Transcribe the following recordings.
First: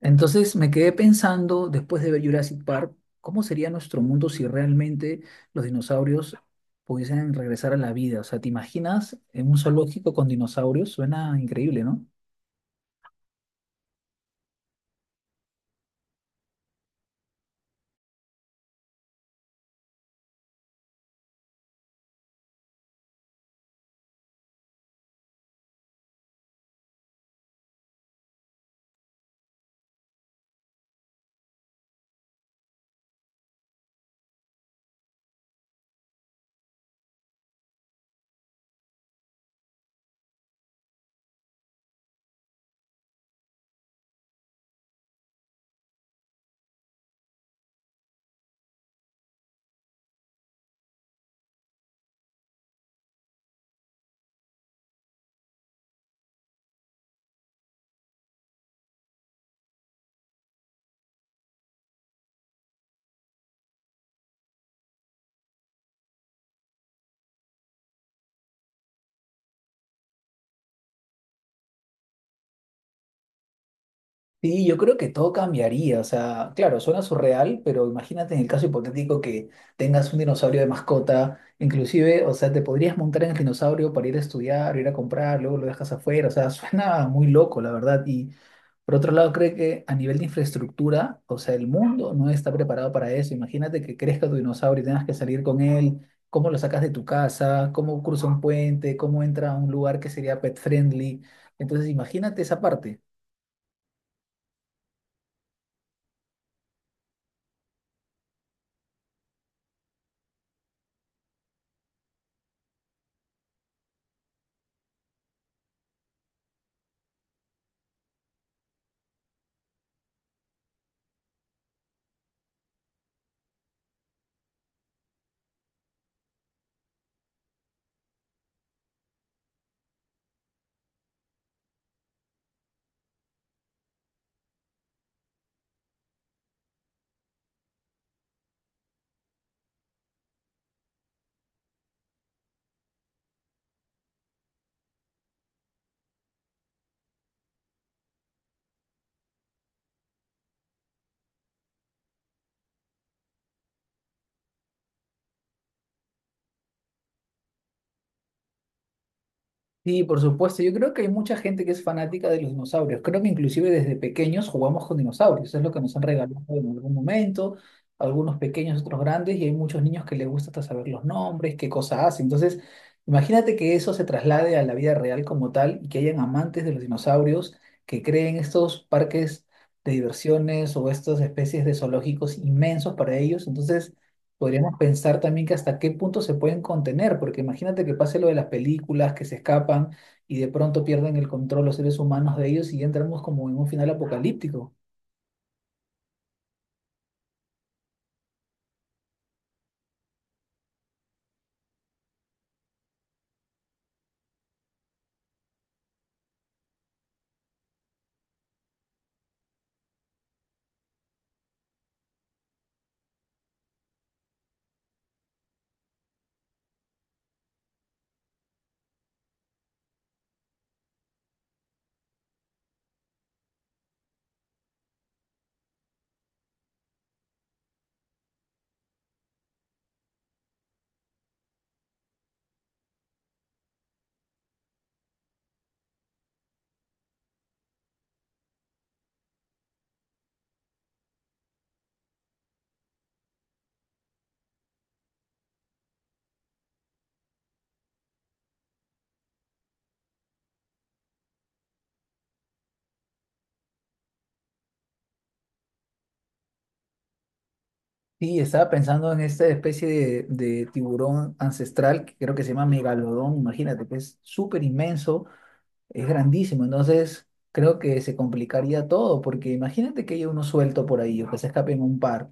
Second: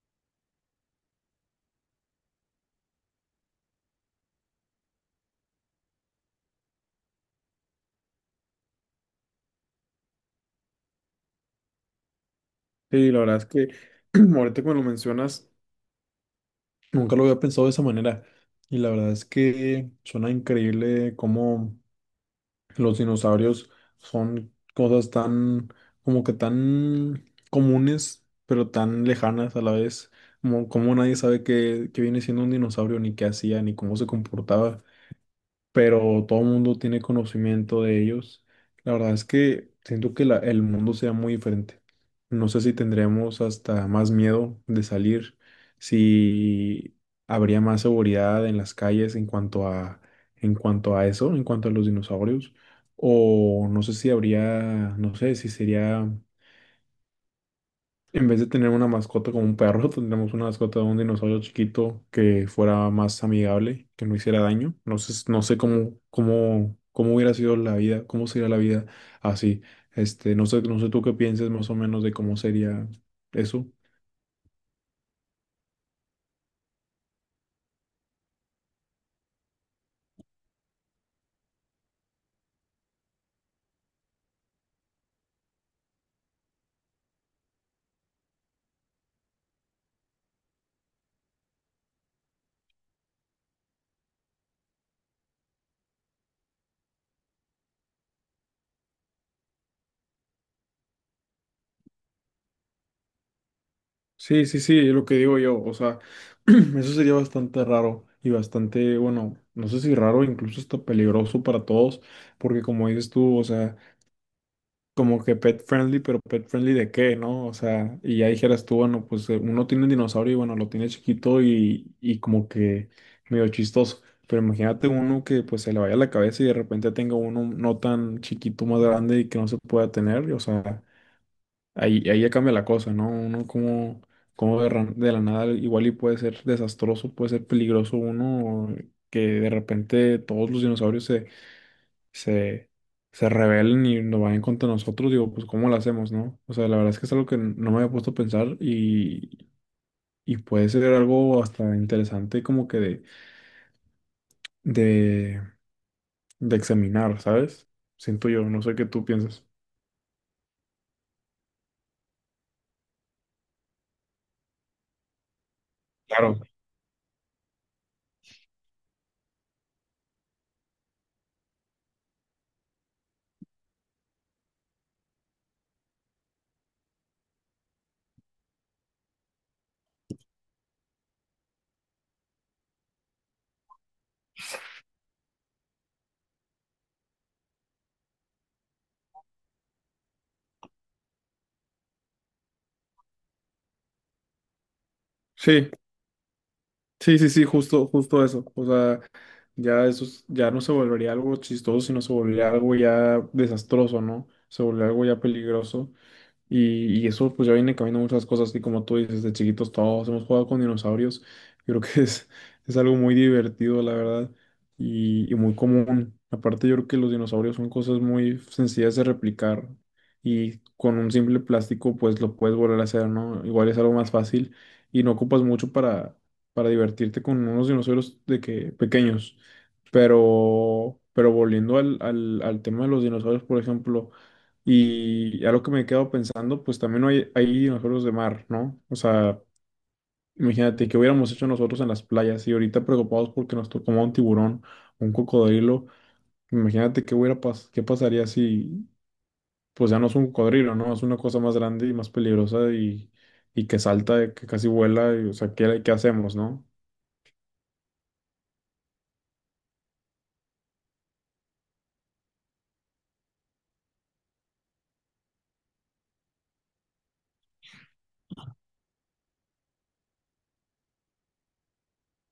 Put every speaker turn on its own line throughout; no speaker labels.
Entonces me quedé pensando, después de ver Jurassic Park, ¿cómo sería nuestro mundo si realmente los dinosaurios pudiesen regresar a la vida? O sea, ¿te imaginas en un zoológico con dinosaurios? Suena increíble, ¿no?
Sí, la verdad es que ahorita como lo mencionas, nunca lo había pensado de esa manera. Y la verdad es que suena increíble cómo los dinosaurios son cosas tan, como que tan comunes, pero tan lejanas a la vez. Como nadie sabe qué viene siendo un dinosaurio, ni qué hacía, ni cómo se comportaba, pero todo el mundo tiene conocimiento de ellos. La verdad es que siento que el mundo sea muy diferente. No sé si tendríamos hasta más miedo de salir, si habría más seguridad en las calles en cuanto a eso, en cuanto a los dinosaurios, o no sé si habría, no sé si sería, en vez de tener una mascota como un perro, tendríamos una mascota de un dinosaurio chiquito que fuera más amigable, que no hiciera daño. No sé, no sé cómo, cómo, cómo hubiera sido la vida, cómo sería la vida así. Este, no sé, no sé tú qué pienses más o menos de cómo sería eso.
Sí, yo creo que todo cambiaría. O sea, claro, suena surreal, pero imagínate en el caso hipotético que tengas un dinosaurio de mascota, inclusive, o sea, te podrías montar en el dinosaurio para ir a estudiar, ir a comprar, luego lo dejas afuera. O sea, suena muy loco, la verdad. Y por otro lado, creo que a nivel de infraestructura, o sea, el mundo no está preparado para eso. Imagínate que crezca tu dinosaurio y tengas que salir con él. ¿Cómo lo sacas de tu casa? ¿Cómo cruza un puente? ¿Cómo entra a un lugar que sería pet friendly? Entonces, imagínate esa parte.
Sí, sí, sí, es lo que digo yo. O sea, eso sería bastante raro y bastante, bueno, no sé si raro, incluso hasta peligroso para todos, porque como dices tú, o sea, como que pet friendly, pero pet friendly de qué, ¿no? O sea, y ya dijeras tú, bueno, pues uno tiene un dinosaurio y bueno, lo tiene chiquito y como que medio chistoso. Pero imagínate uno que pues se le vaya la cabeza y de repente tenga uno no tan chiquito, más grande y que no se pueda tener. O sea, ahí, ahí ya cambia la cosa, ¿no? Uno como, como de, de la nada igual y puede ser desastroso, puede ser peligroso uno que de repente todos los dinosaurios se, se rebelen y nos vayan contra nosotros, digo, pues ¿cómo lo hacemos, no? O sea, la verdad es que es algo que no me había puesto a pensar y puede ser algo hasta interesante como que de, de examinar, ¿sabes? Siento yo, no sé qué tú piensas.
Sí, por supuesto. Yo creo que hay mucha gente que es fanática de los dinosaurios. Creo que inclusive desde pequeños jugamos con dinosaurios. Es lo que nos han
Claro.
regalado en algún momento. Algunos pequeños, otros grandes. Y hay muchos niños que les gusta hasta saber los nombres, qué cosa hace. Entonces, imagínate que eso se traslade a la vida real como tal y que hayan amantes de los dinosaurios que creen estos parques de diversiones o estas especies de zoológicos inmensos para ellos. Entonces podríamos pensar también que hasta qué punto se pueden contener, porque imagínate que pase lo de las películas, que se escapan y de pronto pierden el control los seres humanos de ellos y ya entramos como en un final apocalíptico.
Sí, sí, sí, sí, justo, justo eso. O sea, ya eso, ya no se volvería algo chistoso, sino se volvería algo ya desastroso, ¿no? Se volvería algo ya peligroso. Y eso pues ya viene cambiando muchas cosas y como tú dices, de chiquitos todos hemos jugado con dinosaurios. Yo creo que es algo muy divertido, la verdad, y muy común. Aparte yo creo que los dinosaurios son cosas muy sencillas de replicar y con un simple plástico pues lo puedes volver a hacer, ¿no? Igual es algo más fácil y no ocupas mucho para divertirte con unos dinosaurios de que pequeños. Pero volviendo al tema de los dinosaurios, por ejemplo. Y a lo que me quedo pensando, pues también hay dinosaurios de mar, ¿no? O sea, imagínate que hubiéramos hecho nosotros en las playas y ahorita preocupados porque nos tocó un tiburón, o un cocodrilo. Imagínate qué pasaría si, pues ya no es un cocodrilo, ¿no? Es una cosa más grande y más peligrosa y que salta, que casi vuela, y, o sea, ¿qué, qué hacemos, no?
Sí, estaba pensando en esta especie de tiburón ancestral que creo que se llama megalodón, imagínate, que es súper inmenso, es grandísimo, entonces creo que se complicaría todo, porque imagínate que haya uno suelto por ahí o que se escapen un par.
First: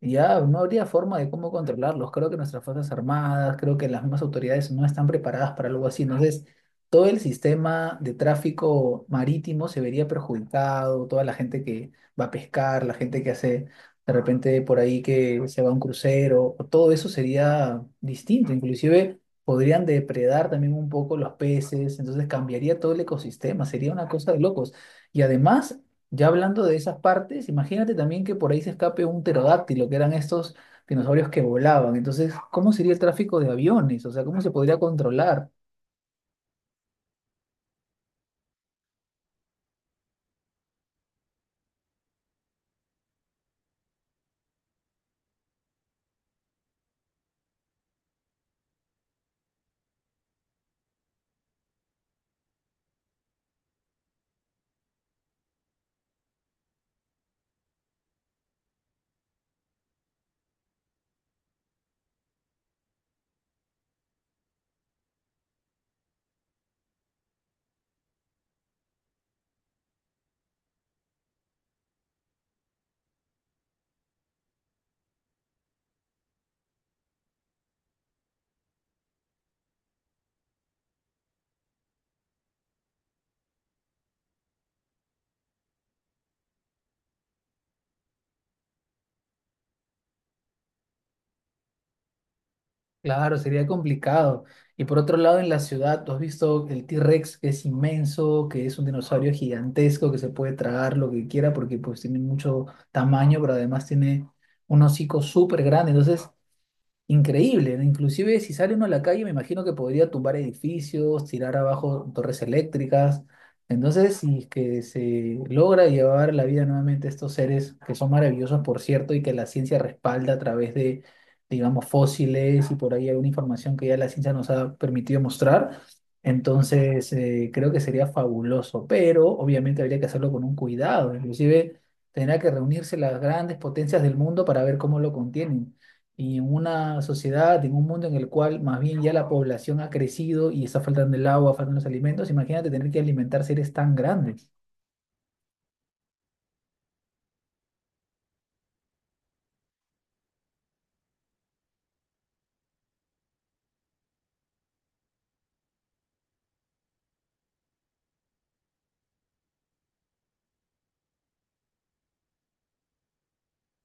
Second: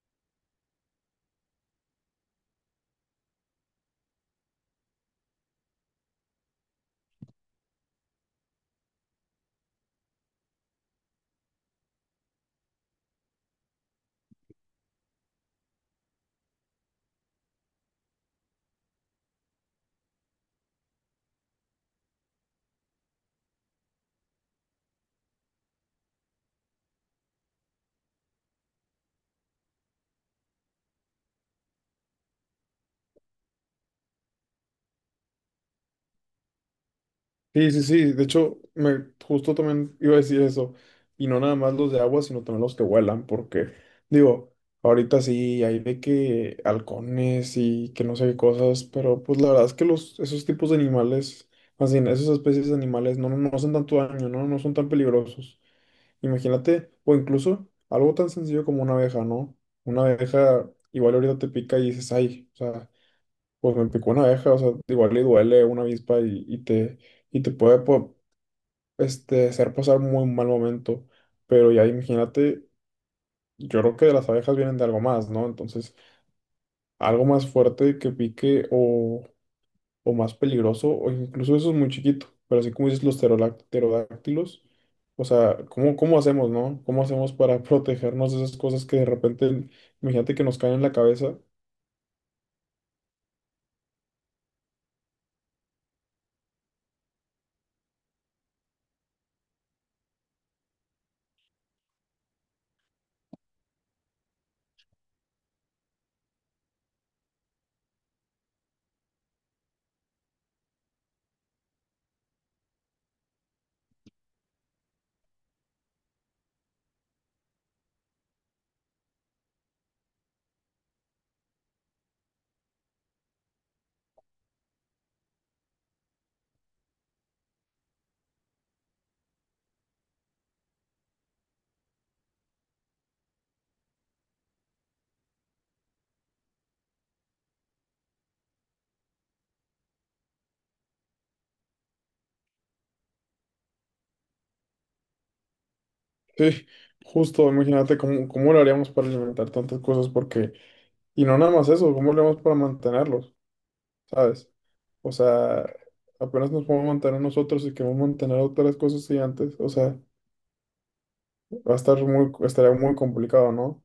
Ya, no habría forma de cómo controlarlos. Creo que nuestras Fuerzas Armadas, creo que las mismas autoridades no están preparadas para algo así. Entonces, todo el sistema de tráfico marítimo se vería perjudicado, toda la gente que va a pescar, la gente que hace de repente por ahí que se va a un crucero, todo eso sería distinto. Inclusive podrían depredar también un poco los peces, entonces cambiaría todo el ecosistema, sería una cosa de locos. Y además, ya hablando de esas partes, imagínate también que por ahí se escape un pterodáctilo, que eran estos dinosaurios que volaban. Entonces, ¿cómo sería el tráfico de aviones? O sea, ¿cómo se podría controlar?
Sí, sí, sí. De hecho, me justo también iba a decir eso. Y no nada más los de agua, sino también los que vuelan, porque digo, ahorita sí hay de que halcones y que no sé qué cosas, pero pues la verdad es que los, esos tipos de animales, más bien, esas especies de animales no, no hacen tanto daño, ¿no? No son tan peligrosos. Imagínate, o incluso algo tan sencillo como una abeja, ¿no? Una abeja igual ahorita te pica y dices, ay, o sea, pues me picó una abeja, o sea, igual le duele una avispa y te puede... hacer pasar un muy mal momento, pero ya imagínate, yo creo que de las abejas vienen de algo más, ¿no? Entonces, algo más fuerte que pique o más peligroso, o incluso eso es muy chiquito, pero así como dices los pterodáctilos, o sea, ¿cómo, cómo hacemos, no? ¿Cómo hacemos para protegernos de esas cosas que de repente, imagínate que nos caen en la cabeza?
Claro, sería complicado. Y por otro lado, en la ciudad, tú has visto el T-Rex, que es inmenso, que es un dinosaurio gigantesco, que se puede tragar lo que quiera porque pues tiene mucho tamaño, pero además tiene un hocico súper grande. Entonces, increíble, ¿no? Inclusive si sale uno a la calle, me imagino que podría tumbar edificios, tirar abajo torres eléctricas. Entonces, si es que se logra llevar la vida nuevamente a estos seres, que son maravillosos, por cierto, y que la ciencia respalda a través de, digamos, fósiles y por ahí alguna información que ya la ciencia nos ha permitido mostrar, entonces creo que sería fabuloso, pero obviamente habría que hacerlo con un cuidado, inclusive tendrá que reunirse las grandes potencias del mundo para ver cómo lo contienen y en una sociedad, en un mundo en el cual más bien ya la población ha crecido y está faltando el agua, faltan los alimentos, imagínate tener que alimentar seres tan grandes.
Sí, justo, imagínate cómo, cómo lo haríamos para alimentar tantas cosas, porque, y no nada más eso, ¿cómo lo haríamos para mantenerlos? ¿Sabes? O sea, apenas nos podemos mantener nosotros y queremos mantener otras cosas y antes, o sea, va a estar muy, estaría muy complicado, ¿no?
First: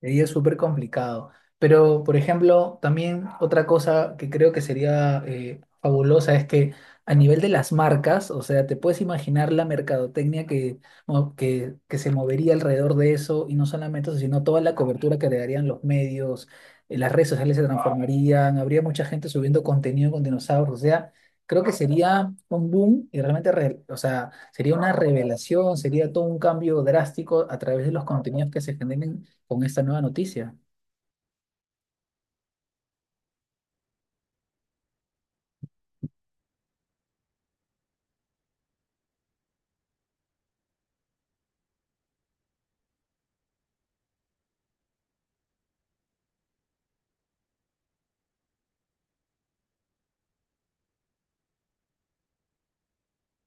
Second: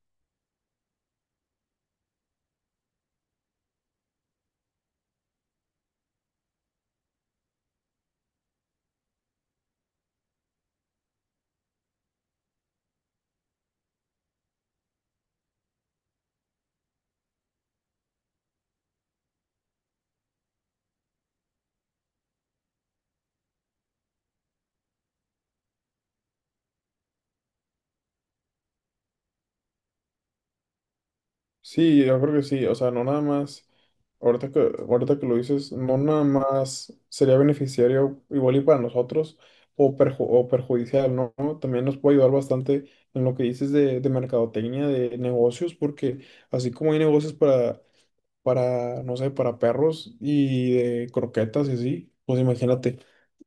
Y es súper complicado. Pero, por ejemplo, también otra cosa que creo que sería fabulosa es que a nivel de las marcas, o sea, te puedes imaginar la mercadotecnia que se movería alrededor de eso y no solamente eso, sino toda la cobertura que le darían los medios, las redes sociales se transformarían, habría mucha gente subiendo contenido con dinosaurios, o sea, creo que sería un boom y realmente, o sea, sería una revelación, sería todo un cambio drástico a través de los contenidos que se generen con esta nueva noticia.
Sí, yo creo que sí, o sea, no nada más, ahorita que, ahorita que lo dices, no nada más sería beneficiario igual y para nosotros o, o perjudicial, ¿no? También nos puede ayudar bastante en lo que dices de mercadotecnia, de negocios, porque así como hay negocios para, no sé, para perros y de croquetas y así, pues imagínate,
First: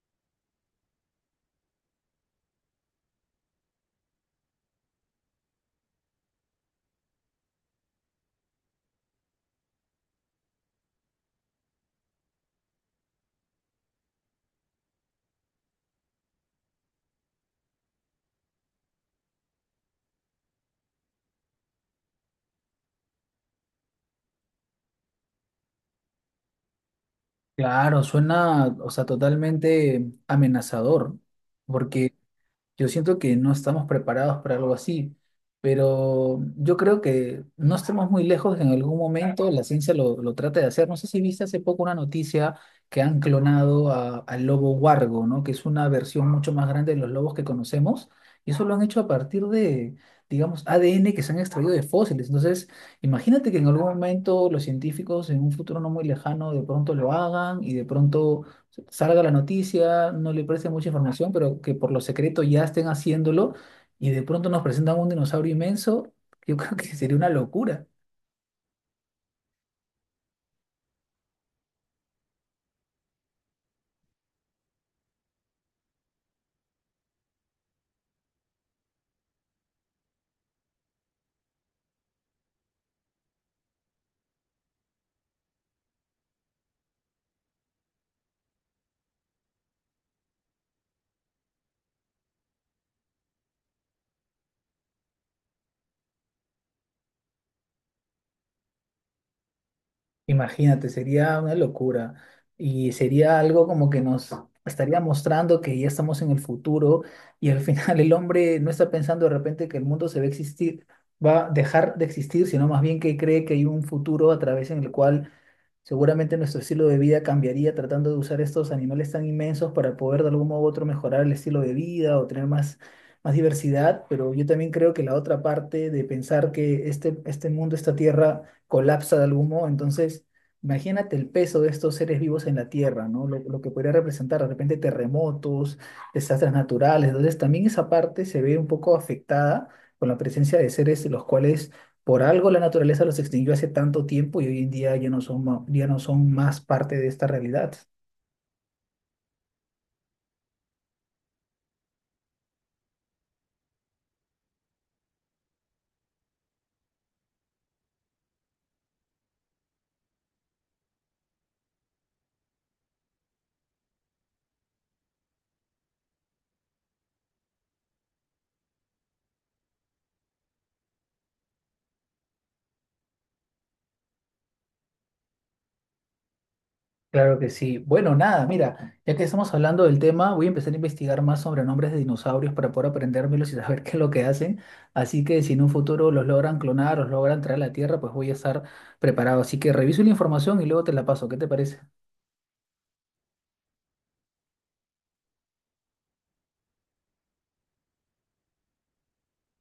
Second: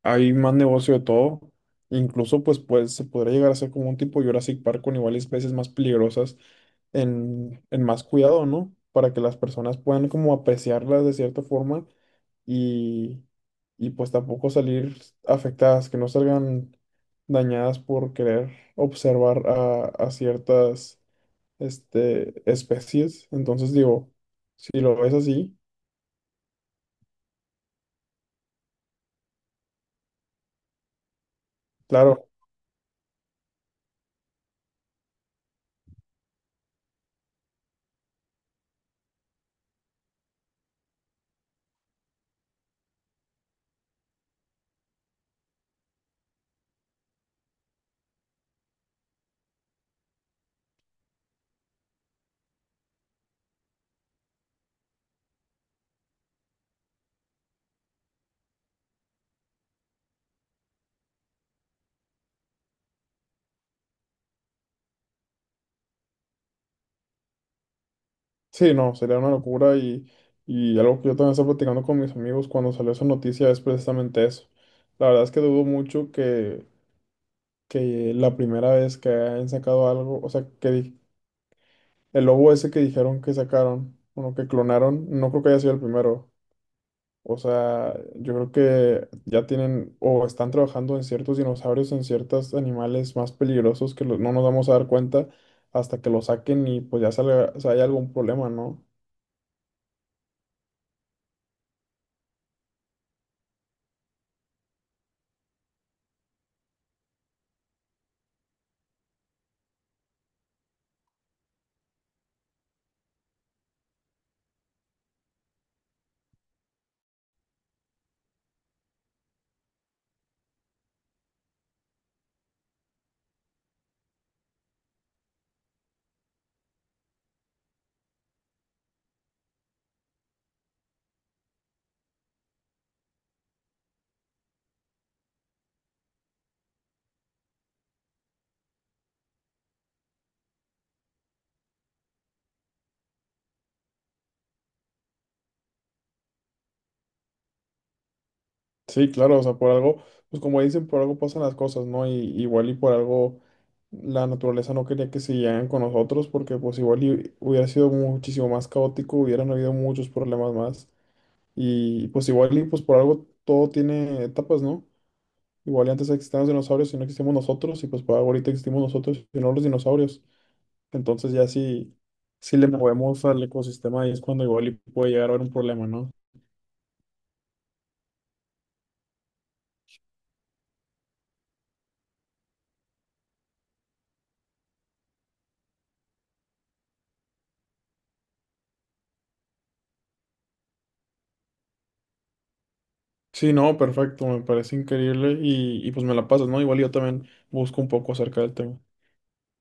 hay más negocio de todo, incluso pues, pues se podría llegar a ser como un tipo Jurassic Park con igual y especies más peligrosas en más cuidado, ¿no? Para que las personas puedan como apreciarlas de cierta forma y, y pues tampoco salir afectadas, que no salgan dañadas por querer observar a ciertas este, especies. Entonces digo, si lo ves así,
Claro, suena, o sea, totalmente amenazador, porque
claro,
yo siento que no estamos preparados para algo así, pero yo creo que no estemos muy lejos de que en algún momento la ciencia lo trate de hacer. No sé si viste hace poco una noticia que han clonado al lobo huargo, ¿no? Que es una versión mucho más grande de los lobos que conocemos. Y eso lo han hecho a partir de, digamos, ADN que se han extraído de fósiles. Entonces, imagínate que en algún momento los científicos en un futuro no muy lejano de pronto lo hagan y de pronto salga la noticia, no le preste mucha información, pero que por lo secreto ya estén haciéndolo y de pronto nos presentan un dinosaurio inmenso, yo creo que sería una locura.
sí, no, sería una locura y algo que yo también estaba platicando con mis amigos cuando salió esa noticia es precisamente eso. La verdad es que dudo mucho que la primera vez que han sacado algo, o sea, el lobo ese que dijeron que sacaron, bueno, que clonaron, no creo que haya sido el primero. O sea, yo creo que ya tienen o están trabajando en ciertos dinosaurios, en ciertos animales más peligrosos que no nos vamos a dar cuenta hasta que lo saquen y pues ya salga, o sea, hay algún problema, ¿no?
Imagínate, sería una locura. Y sería algo como que nos estaría mostrando que ya estamos en el futuro y al final el hombre no está pensando de repente que el mundo se va a existir, va a dejar de existir, sino más bien que cree que hay un futuro a través en el cual seguramente nuestro estilo de vida cambiaría tratando de usar estos animales tan inmensos para poder de algún modo u otro mejorar el estilo de vida o tener más, más diversidad, pero yo también creo que la otra parte de pensar que este mundo, esta tierra, colapsa de algún modo, entonces imagínate el peso de estos seres vivos en la tierra, ¿no? Lo que podría representar de repente terremotos, desastres naturales, entonces también esa parte se ve un poco afectada con la presencia de seres los cuales por algo la naturaleza los extinguió hace tanto tiempo y hoy en día ya no son, ya no son más parte de esta realidad.
Sí, claro, o sea, por algo, pues como dicen, por algo pasan las cosas, ¿no? Y igual y por algo la naturaleza no quería que se siguieran con nosotros, porque pues igual y hubiera sido muchísimo más caótico, hubieran habido muchos problemas más. Y pues igual y pues por algo todo tiene etapas, ¿no? Igual y antes existían los dinosaurios y no existimos nosotros, y pues por algo ahorita existimos nosotros y no los dinosaurios. Entonces ya sí, sí le movemos al ecosistema y es cuando igual y puede llegar a haber un problema, ¿no?
Claro que sí. Bueno, nada, mira, ya que estamos hablando del tema, voy a empezar a investigar más sobre nombres de dinosaurios para poder aprendérmelos y saber qué es lo que hacen. Así que si en un futuro los logran clonar, los logran traer a la Tierra, pues voy a estar preparado. Así que reviso la información y luego te la paso. ¿Qué te parece?
Sí, no, perfecto, me parece increíble y pues me la pasas, ¿no? Igual yo también busco un poco acerca del tema.